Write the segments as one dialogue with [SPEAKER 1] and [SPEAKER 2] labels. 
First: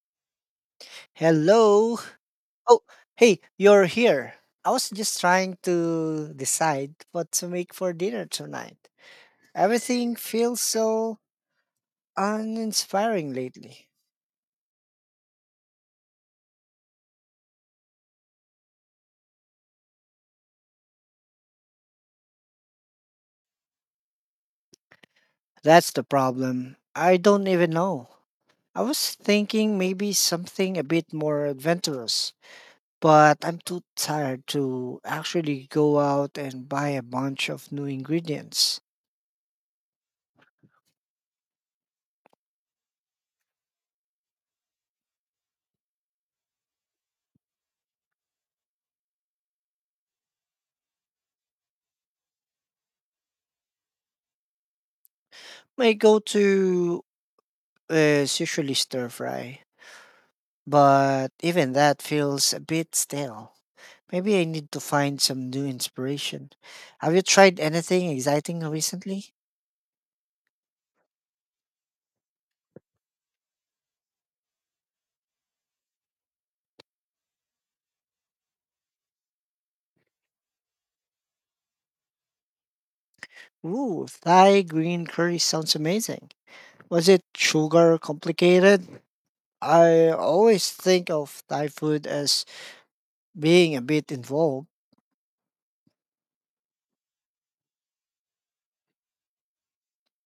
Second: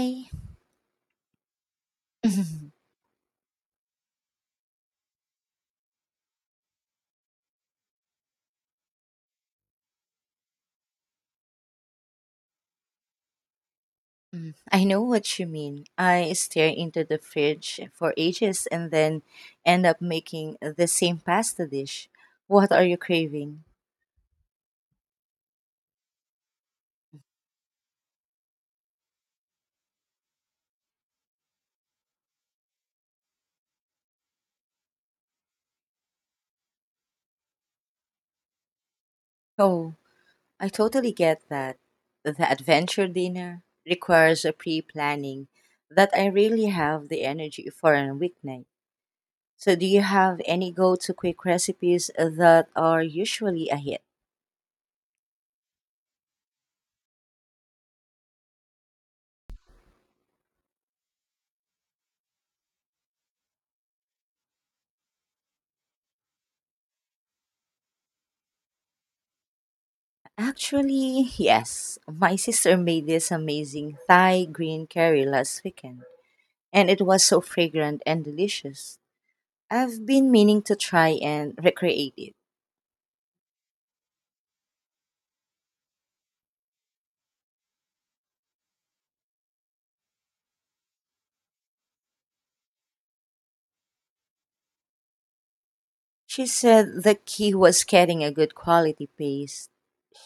[SPEAKER 1] I
[SPEAKER 2] Hello. Oh, hey, you're here. I was just trying to decide what to make for dinner tonight. Everything feels so uninspiring lately.
[SPEAKER 1] Mm, I know what you mean. I stare into the fridge for ages and then end up making the same pasta dish. What are you craving?
[SPEAKER 2] That's the problem. I don't even know. I was thinking maybe something a bit more adventurous, but I'm too tired to actually go out and buy a bunch of new ingredients.
[SPEAKER 1] Oh, I totally get that. The adventure dinner requires a pre planning that I really have the energy for on a weeknight. So, do you have any go to quick recipes that are usually a hit?
[SPEAKER 2] My go-to is usually stir fry, but even that feels a bit stale. Maybe I need to find some new inspiration. Have you tried anything exciting recently?
[SPEAKER 1] Actually, yes. My sister made this amazing Thai green curry last weekend, and it was so fragrant and delicious. I've been meaning to try and recreate it.
[SPEAKER 2] Ooh, Thai green curry sounds amazing. Was it sugar complicated? I always think of Thai food as being a bit involved.
[SPEAKER 1] She said the key was getting a good quality paste.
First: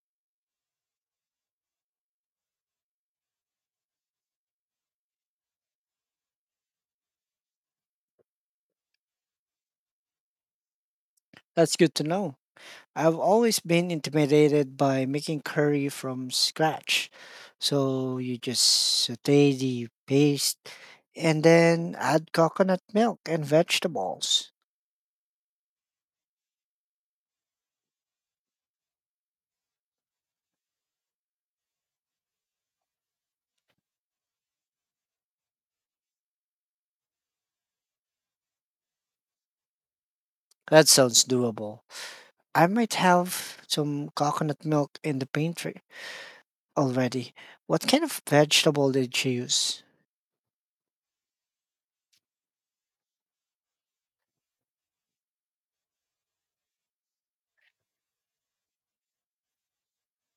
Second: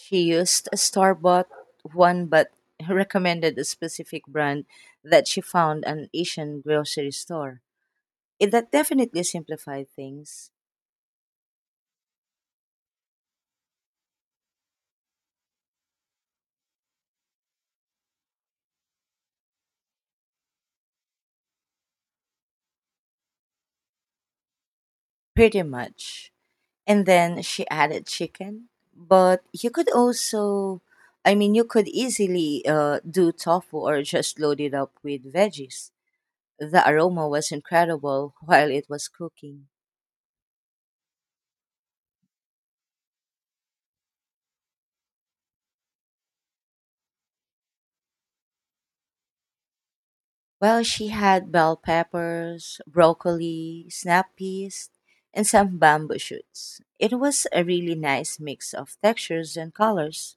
[SPEAKER 1] She used a store bought one, but recommended a specific brand that she found an Asian grocery store. It that definitely simplified things
[SPEAKER 2] That's good to know. I've always been intimidated by making curry from scratch. So you just saute the paste and then add coconut milk and vegetables.
[SPEAKER 1] pretty much. And then she added chicken. But you could also, you could easily do tofu or just load it up with veggies. The aroma was incredible while it was cooking.
[SPEAKER 2] That sounds doable. I might have some coconut milk in the pantry already. What kind of vegetable did you use?
[SPEAKER 1] Well, she had bell peppers, broccoli, snap peas, and some bamboo shoots. It was a really nice mix of textures and colors.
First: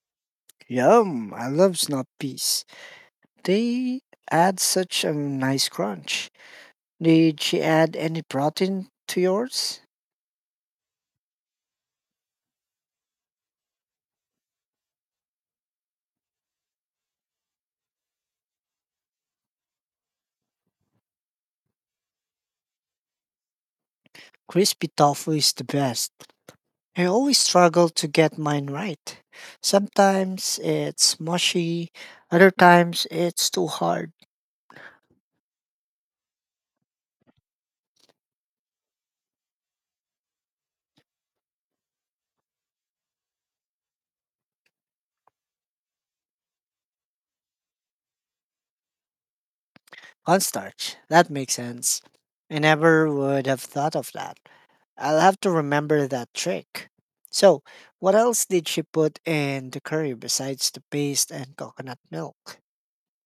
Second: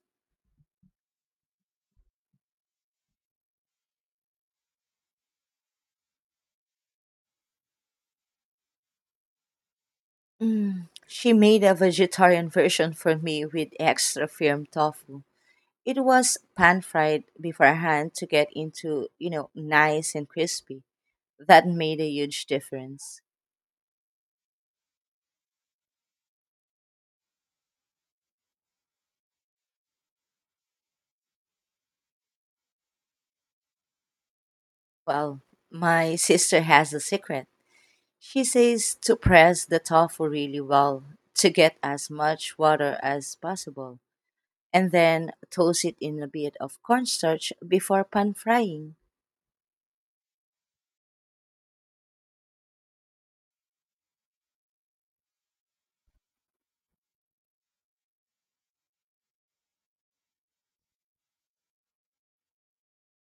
[SPEAKER 2] Yum, I love snap peas. They add such a nice crunch. Did she add any protein to yours?
[SPEAKER 1] Mm, she made a vegetarian version for me with extra firm tofu. It was pan fried beforehand to get into, nice and crispy. That made a huge difference.
[SPEAKER 2] Crispy tofu is the best. I always struggle to get mine right. Sometimes it's mushy, other times it's too hard.
[SPEAKER 1] Well, my sister has a secret. She says to press the tofu really well to get as much water as possible, and then toast it in a bit of cornstarch before pan frying.
[SPEAKER 2] Cornstarch, that makes sense. I never would have thought of that. I'll have to remember that trick. So, what else did she put in the curry besides the paste and coconut milk?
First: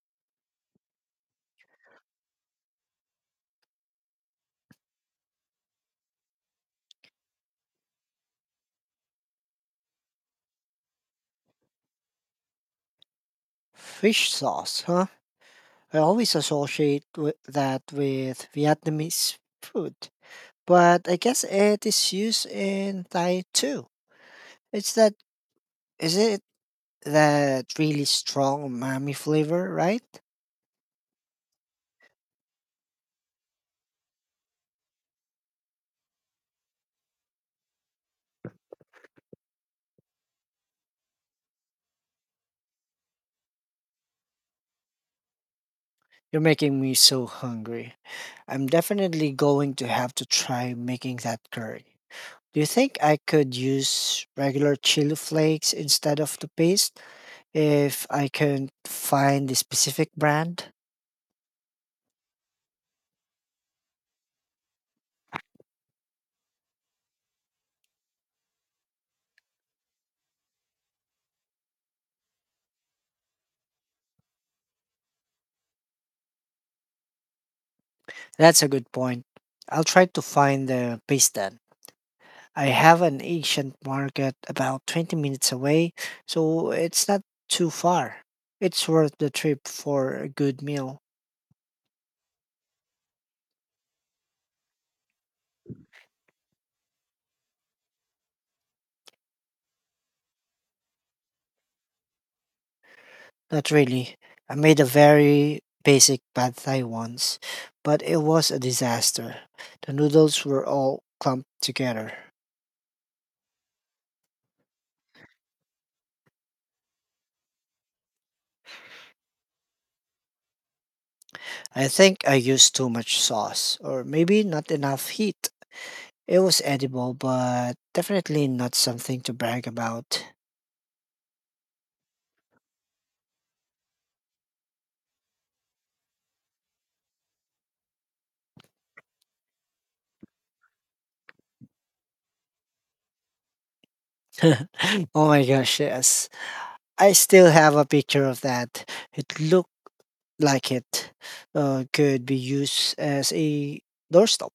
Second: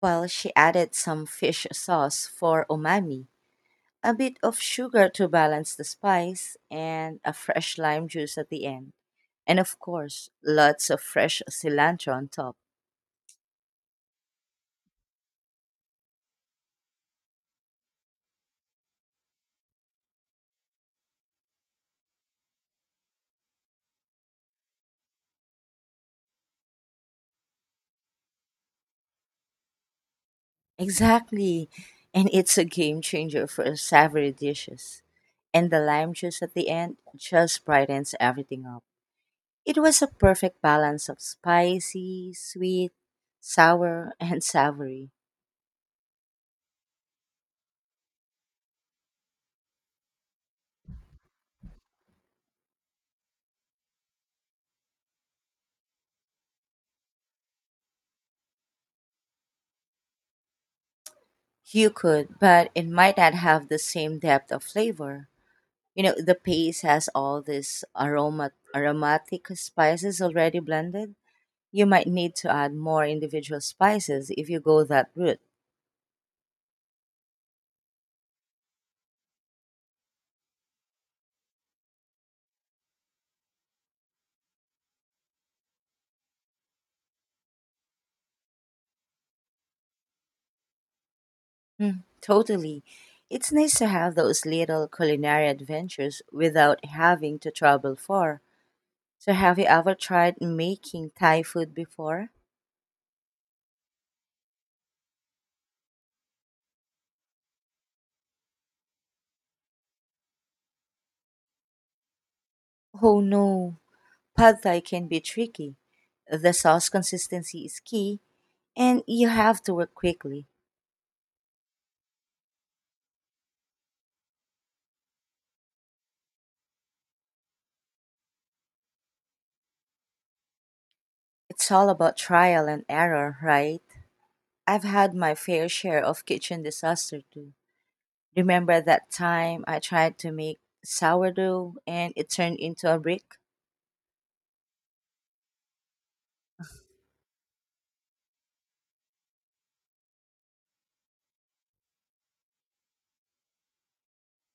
[SPEAKER 1] Well, she added some fish sauce for umami, a bit of sugar to balance the spice, and a fresh lime juice at the end. And of course, lots of fresh cilantro on top.
[SPEAKER 2] Fish sauce, huh? I always associate with that with Vietnamese food, but I guess it is used in Thai too. It's that is it that really strong umami flavor, right?
[SPEAKER 1] Exactly. And it's a game changer for savory dishes. And the lime juice at the end just brightens everything up. It was a perfect balance of spicy, sweet, sour, and savory.
[SPEAKER 2] You're making me so hungry. I'm definitely going to have to try making that curry. Do you think I could use regular chili flakes instead of the paste if I can find the specific brand?
[SPEAKER 1] You could, but it might not have the same depth of flavor. You know, the paste has all these aromatic spices already blended. You might need to add more individual spices if you go that route.
[SPEAKER 2] That's a good point. I'll try to find the paste then. I have an Asian market about 20 minutes away, so it's not too far. It's worth the trip for a good meal.
[SPEAKER 1] Mm, totally. It's nice to have those little culinary adventures without having to travel far. So, have you ever tried making Thai food before?
[SPEAKER 2] Not really. I made a very basic pad thai once, but it was a disaster. The noodles were all clumped together.
[SPEAKER 1] Oh no, pad Thai can be tricky. The sauce consistency is key, and you have to work quickly.
[SPEAKER 2] I think I used too much sauce, or maybe not enough heat. It was edible, but definitely not something to brag about.
[SPEAKER 1] It's all about trial and error, right? I've had my fair share of kitchen disaster too. Remember that time I tried to make sourdough and it turned into a brick?
[SPEAKER 2] Oh my gosh, yes. I still have a picture of that. It looked like it could be used as a doorstop.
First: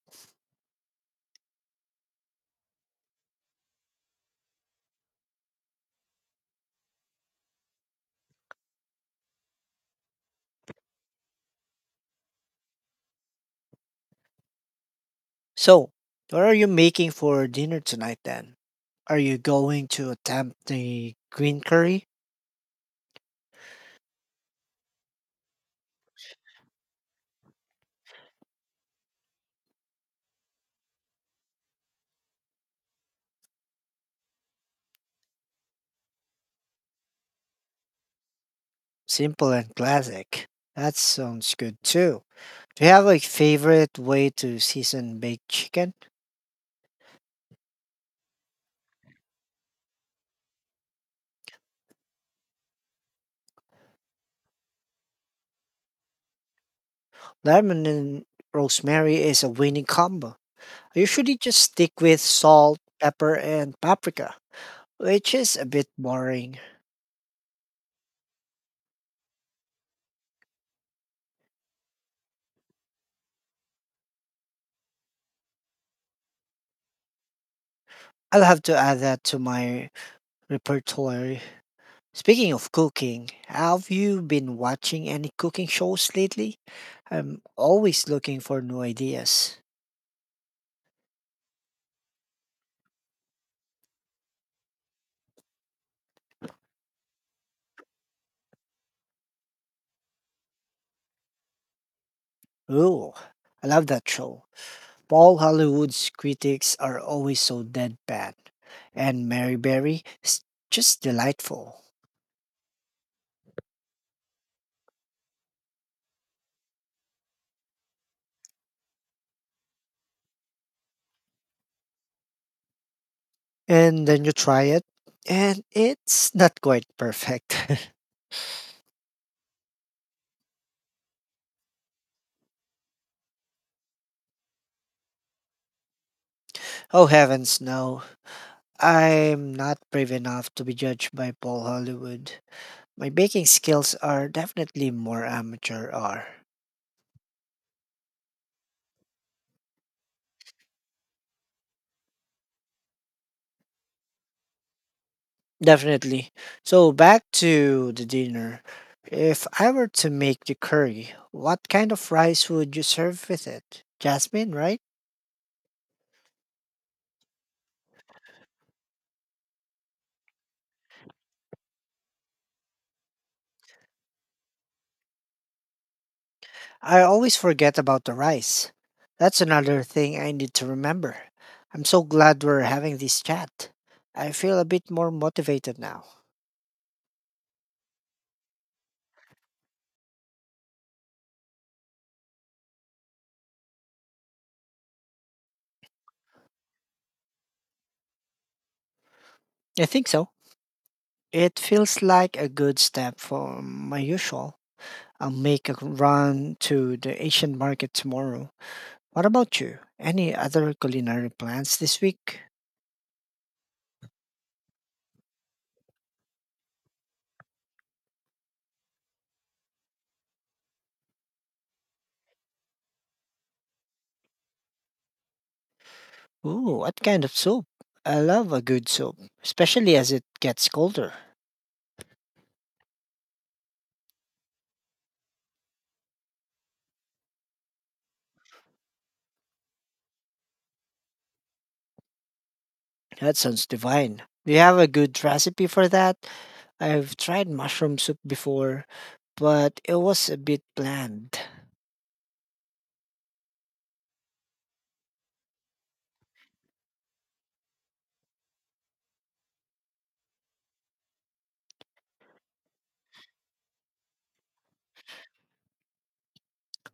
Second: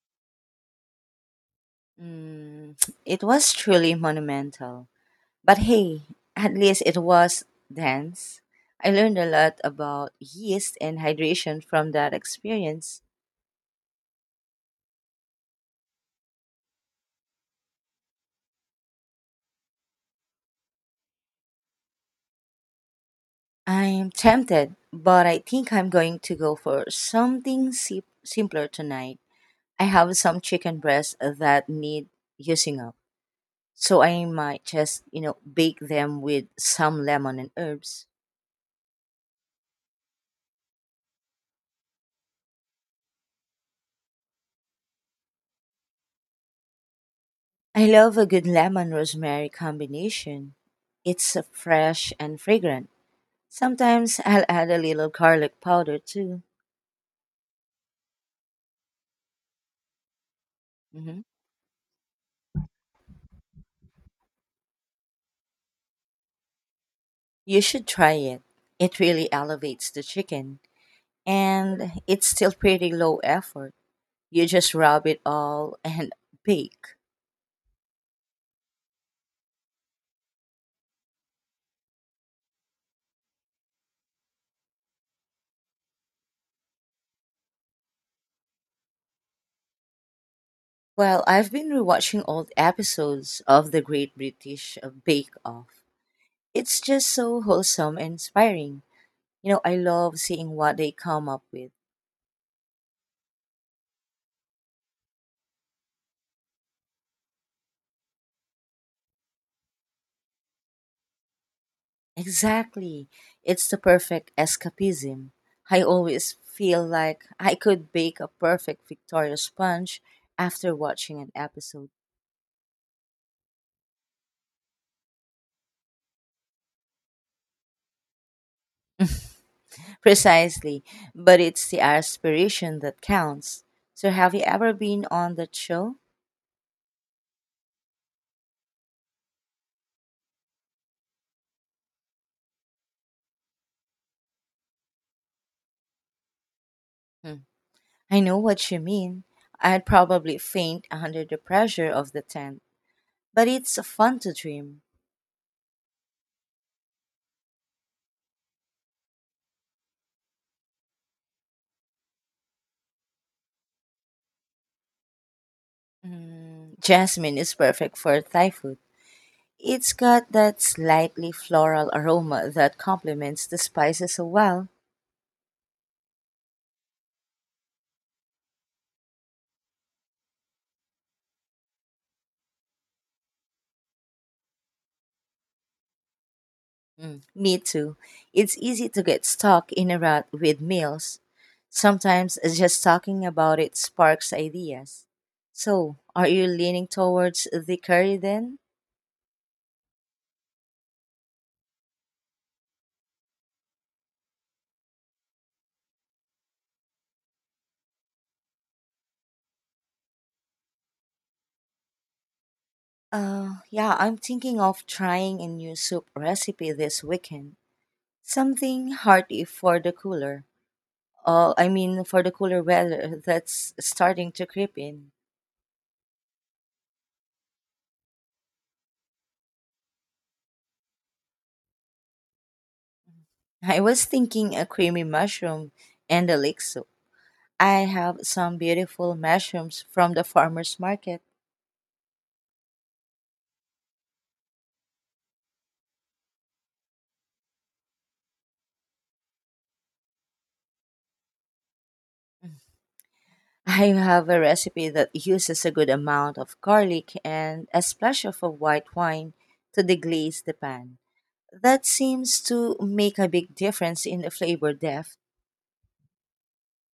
[SPEAKER 1] Mm, it was truly monumental. But hey, at least it was dense. I learned a lot about yeast and hydration from that experience.
[SPEAKER 2] So, what are you making for dinner tonight then? Are you going to attempt the green curry?
[SPEAKER 1] I'm tempted, but I think I'm going to go for something simpler tonight. I have some chicken breasts that need using up. So I might just, bake them with some lemon and herbs.
[SPEAKER 2] Simple and classic. That sounds good too. Do you have like favorite way to season baked chicken?
[SPEAKER 1] I love a good lemon rosemary combination. It's fresh and fragrant. Sometimes I'll add a little garlic powder too.
[SPEAKER 2] Lemon and rosemary is a winning combo. I
[SPEAKER 1] Hmm.
[SPEAKER 2] usually just stick with salt, pepper, and paprika, which is a bit boring.
[SPEAKER 1] You should try it. It really elevates the chicken and it's still pretty low effort. You just rub it all and bake.
[SPEAKER 2] I'll have to add that to my repertoire. Speaking of cooking, have you been watching any cooking shows lately? I'm always looking for new ideas.
[SPEAKER 1] Well, I've been rewatching old episodes of the Great British Bake Off. It's just so wholesome and inspiring. You know, I love seeing what they come up with.
[SPEAKER 2] Ooh, I love that show. Paul Hollywood's critics are always so deadpan, and Mary Berry is just delightful.
[SPEAKER 1] Exactly. It's the perfect escapism. I always feel like I could bake a perfect Victoria sponge after watching an episode.
[SPEAKER 2] And then you try it, and it's not quite perfect.
[SPEAKER 1] Precisely. But it's the aspiration that counts. So, have you ever been on that show?
[SPEAKER 2] Oh heavens, no. I'm not brave enough to be judged by Paul Hollywood. My baking skills are definitely more amateur or
[SPEAKER 1] Hmm. I know what you mean. I'd probably faint under the pressure of the tent, but it's fun to dream.
[SPEAKER 2] definitely. So back to the dinner. If I were to make the curry, what kind of rice would you serve with it? Jasmine, right?
[SPEAKER 1] Mm, Jasmine is perfect for Thai food. It's got that slightly floral aroma that complements the spices so well.
[SPEAKER 2] I always forget about the rice. That's another thing I need to remember. I'm so glad we're having this chat. I feel a bit more motivated now.
[SPEAKER 1] Mm, me too. It's easy to get stuck in a rut with meals. Sometimes just talking about it sparks ideas. So, are you leaning towards the curry then?
[SPEAKER 2] I think so. It feels like a good step from my usual. I'll make a run to the Asian market tomorrow. What about you? Any other culinary plans this week?
[SPEAKER 1] Yeah, I'm thinking of trying a new soup recipe this weekend. Something hearty for the cooler. Oh, I mean, for the cooler weather that's starting to creep in.
[SPEAKER 2] Ooh, what kind of soup? I love a good soup, especially as it gets colder.
[SPEAKER 1] I was thinking a creamy mushroom and a lake soup. I have some beautiful mushrooms from the farmer's market.
[SPEAKER 2] That sounds divine. Do you have a good recipe for that? I've tried mushroom soup before, but it was a bit bland.
[SPEAKER 1] I have a recipe that uses a good amount of garlic and a splash of a white wine to deglaze the pan. That seems to make a big difference in the flavor depth.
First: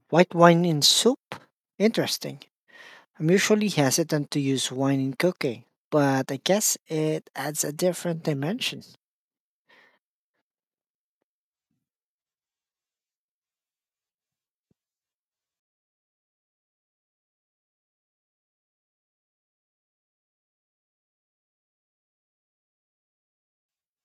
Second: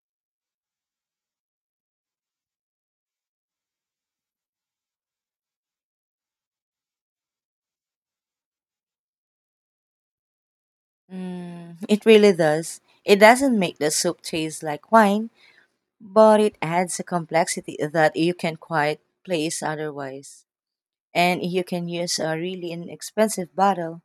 [SPEAKER 2] White wine in soup? Interesting. I'm usually hesitant to use wine in cooking, but I guess it adds a different dimension.
[SPEAKER 1] Mm, it really does. It doesn't make the soup taste like wine, but it adds a complexity that you can quite place otherwise. And you can use a really inexpensive bottle.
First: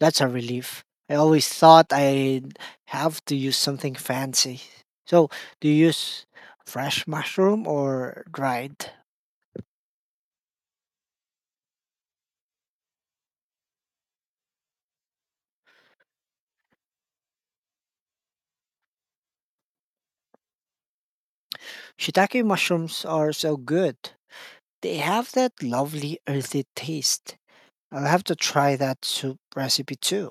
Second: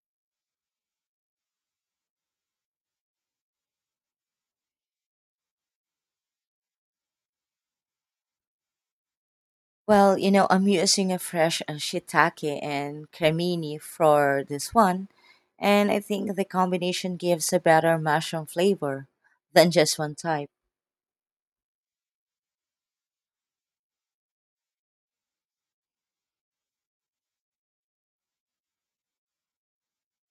[SPEAKER 2] That's a relief. I always thought I'd have to use something fancy. So, do you use fresh mushroom or dried?
[SPEAKER 1] Well, you know, I'm using a fresh shiitake and cremini for this one, and I think the combination gives a better mushroom flavor than just one type.
[SPEAKER 2] Shiitake mushrooms are so good. They have that lovely earthy taste. I'll have to try that soup recipe too.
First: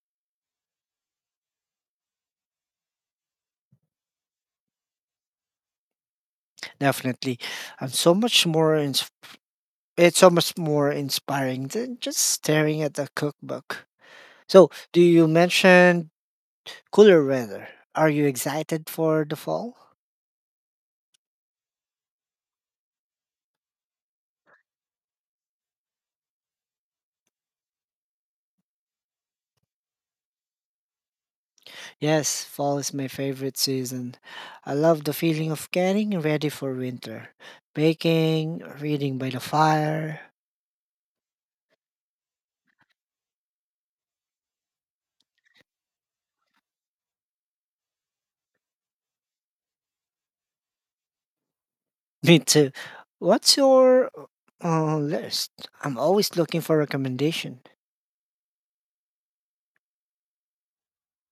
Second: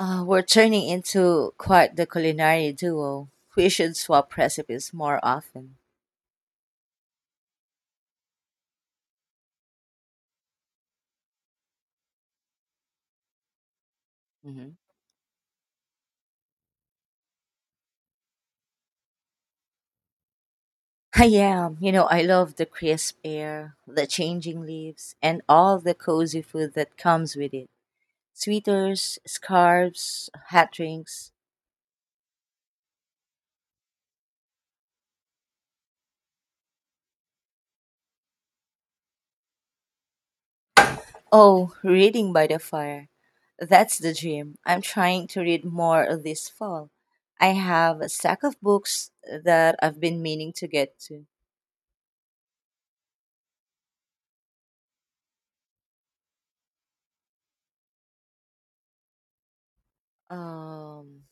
[SPEAKER 1] We're turning into quite the culinary duo. We should swap recipes more often.
[SPEAKER 2] Definitely. I'm so much more ins- it's so much more inspiring than just staring at a cookbook. So,
[SPEAKER 1] Mhm.
[SPEAKER 2] do you mention cooler weather? Are you excited for the fall?
[SPEAKER 1] I am. You know, I love the crisp air, the changing leaves, and all the cozy food that comes with it. Sweaters, scarves, hot drinks.
[SPEAKER 2] Yes, fall is my favorite season. I love the feeling of getting ready for winter. Baking, reading by the fire.
[SPEAKER 1] Oh, reading by the fire. That's the dream. I'm trying to read more this fall. I have a stack of books that I've been meaning to get to.
[SPEAKER 2] Me too. What's your list? I'm always looking for recommendation.
[SPEAKER 1] Um,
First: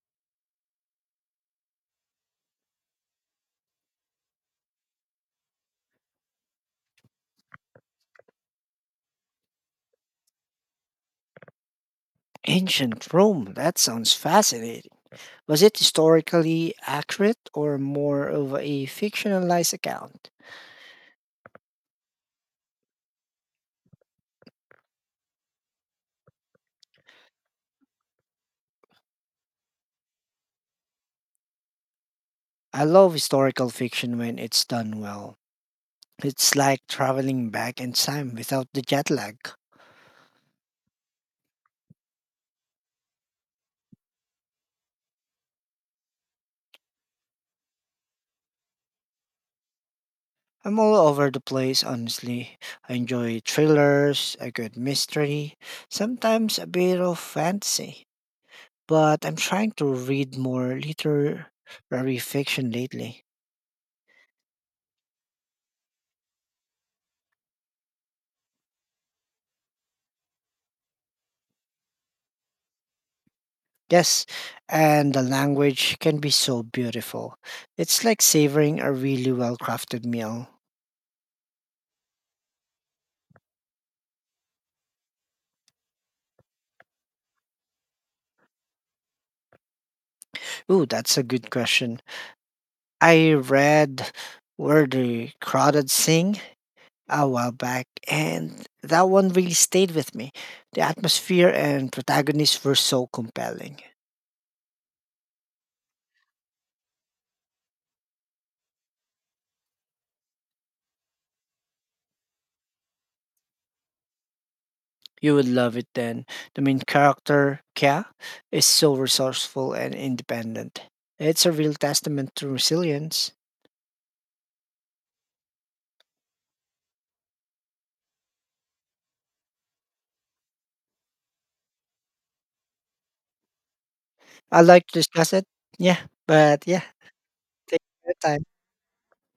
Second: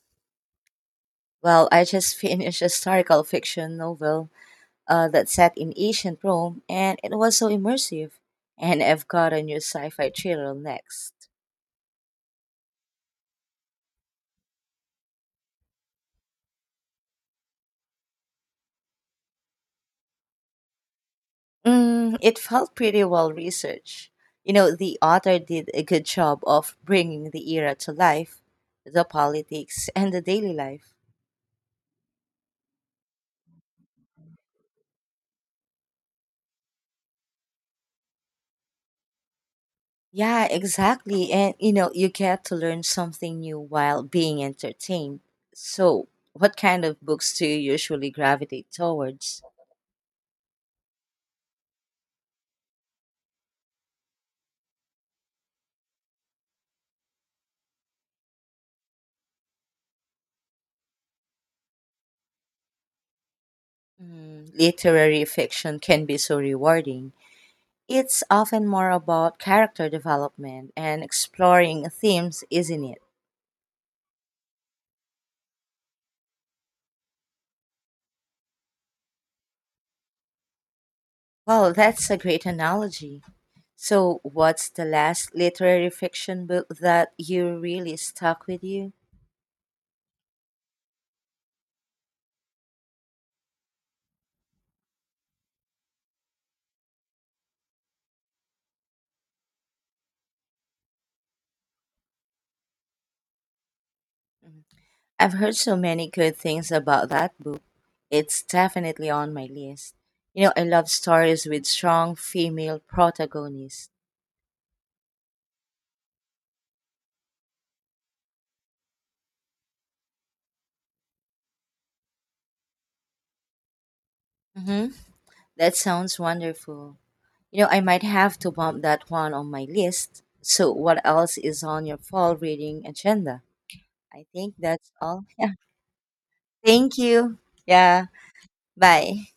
[SPEAKER 1] well, I just finished a historical fiction novel that set in ancient Rome, and it was so immersive. And I've got a new sci fi thriller next.
[SPEAKER 2] Ancient Rome, that sounds fascinating. Was it historically accurate or more of a fictionalized account?
[SPEAKER 1] Mm, it felt pretty well researched. You know, the author did a good job of bringing the era to life, the politics, and the daily life.
[SPEAKER 2] I love historical fiction when it's done well. It's like traveling back in time without the jet lag.
[SPEAKER 1] Yeah, exactly. And, you know, you get to learn something new while being entertained. So, what kind of books do you usually gravitate towards?
[SPEAKER 2] I'm all over the place, honestly. I enjoy thrillers, a good mystery, sometimes a bit of fantasy. But I'm trying to read more literary fiction lately.
[SPEAKER 1] Mm, literary fiction can be so rewarding. It's often more about character development and exploring themes, isn't it?
[SPEAKER 2] Yes, and the language can be so beautiful. It's like savoring a really well crafted meal.
[SPEAKER 1] Well, that's a great analogy. So, what's the last literary fiction book that you really stuck with you?
[SPEAKER 2] Ooh, that's a good question. I read Where the Crowded Sing a while back, and that one really stayed with me. The atmosphere and protagonists were so compelling.
[SPEAKER 1] Mhm. I've heard so many good things about that book. It's definitely on my list. You know, I love stories with strong female protagonists.
[SPEAKER 2] You would love it then. The main character, Kya, is so resourceful and independent. It's a real testament to resilience.
[SPEAKER 1] Hmm. That sounds wonderful. You know, I might have to bump that one on my list. So, what else is on your fall reading agenda? I think
[SPEAKER 2] I'd like
[SPEAKER 1] that's
[SPEAKER 2] to
[SPEAKER 1] all.
[SPEAKER 2] discuss it.
[SPEAKER 1] Yeah.
[SPEAKER 2] Yeah, but yeah,
[SPEAKER 1] Thank you.
[SPEAKER 2] take
[SPEAKER 1] Yeah.
[SPEAKER 2] your time.
[SPEAKER 1] Bye.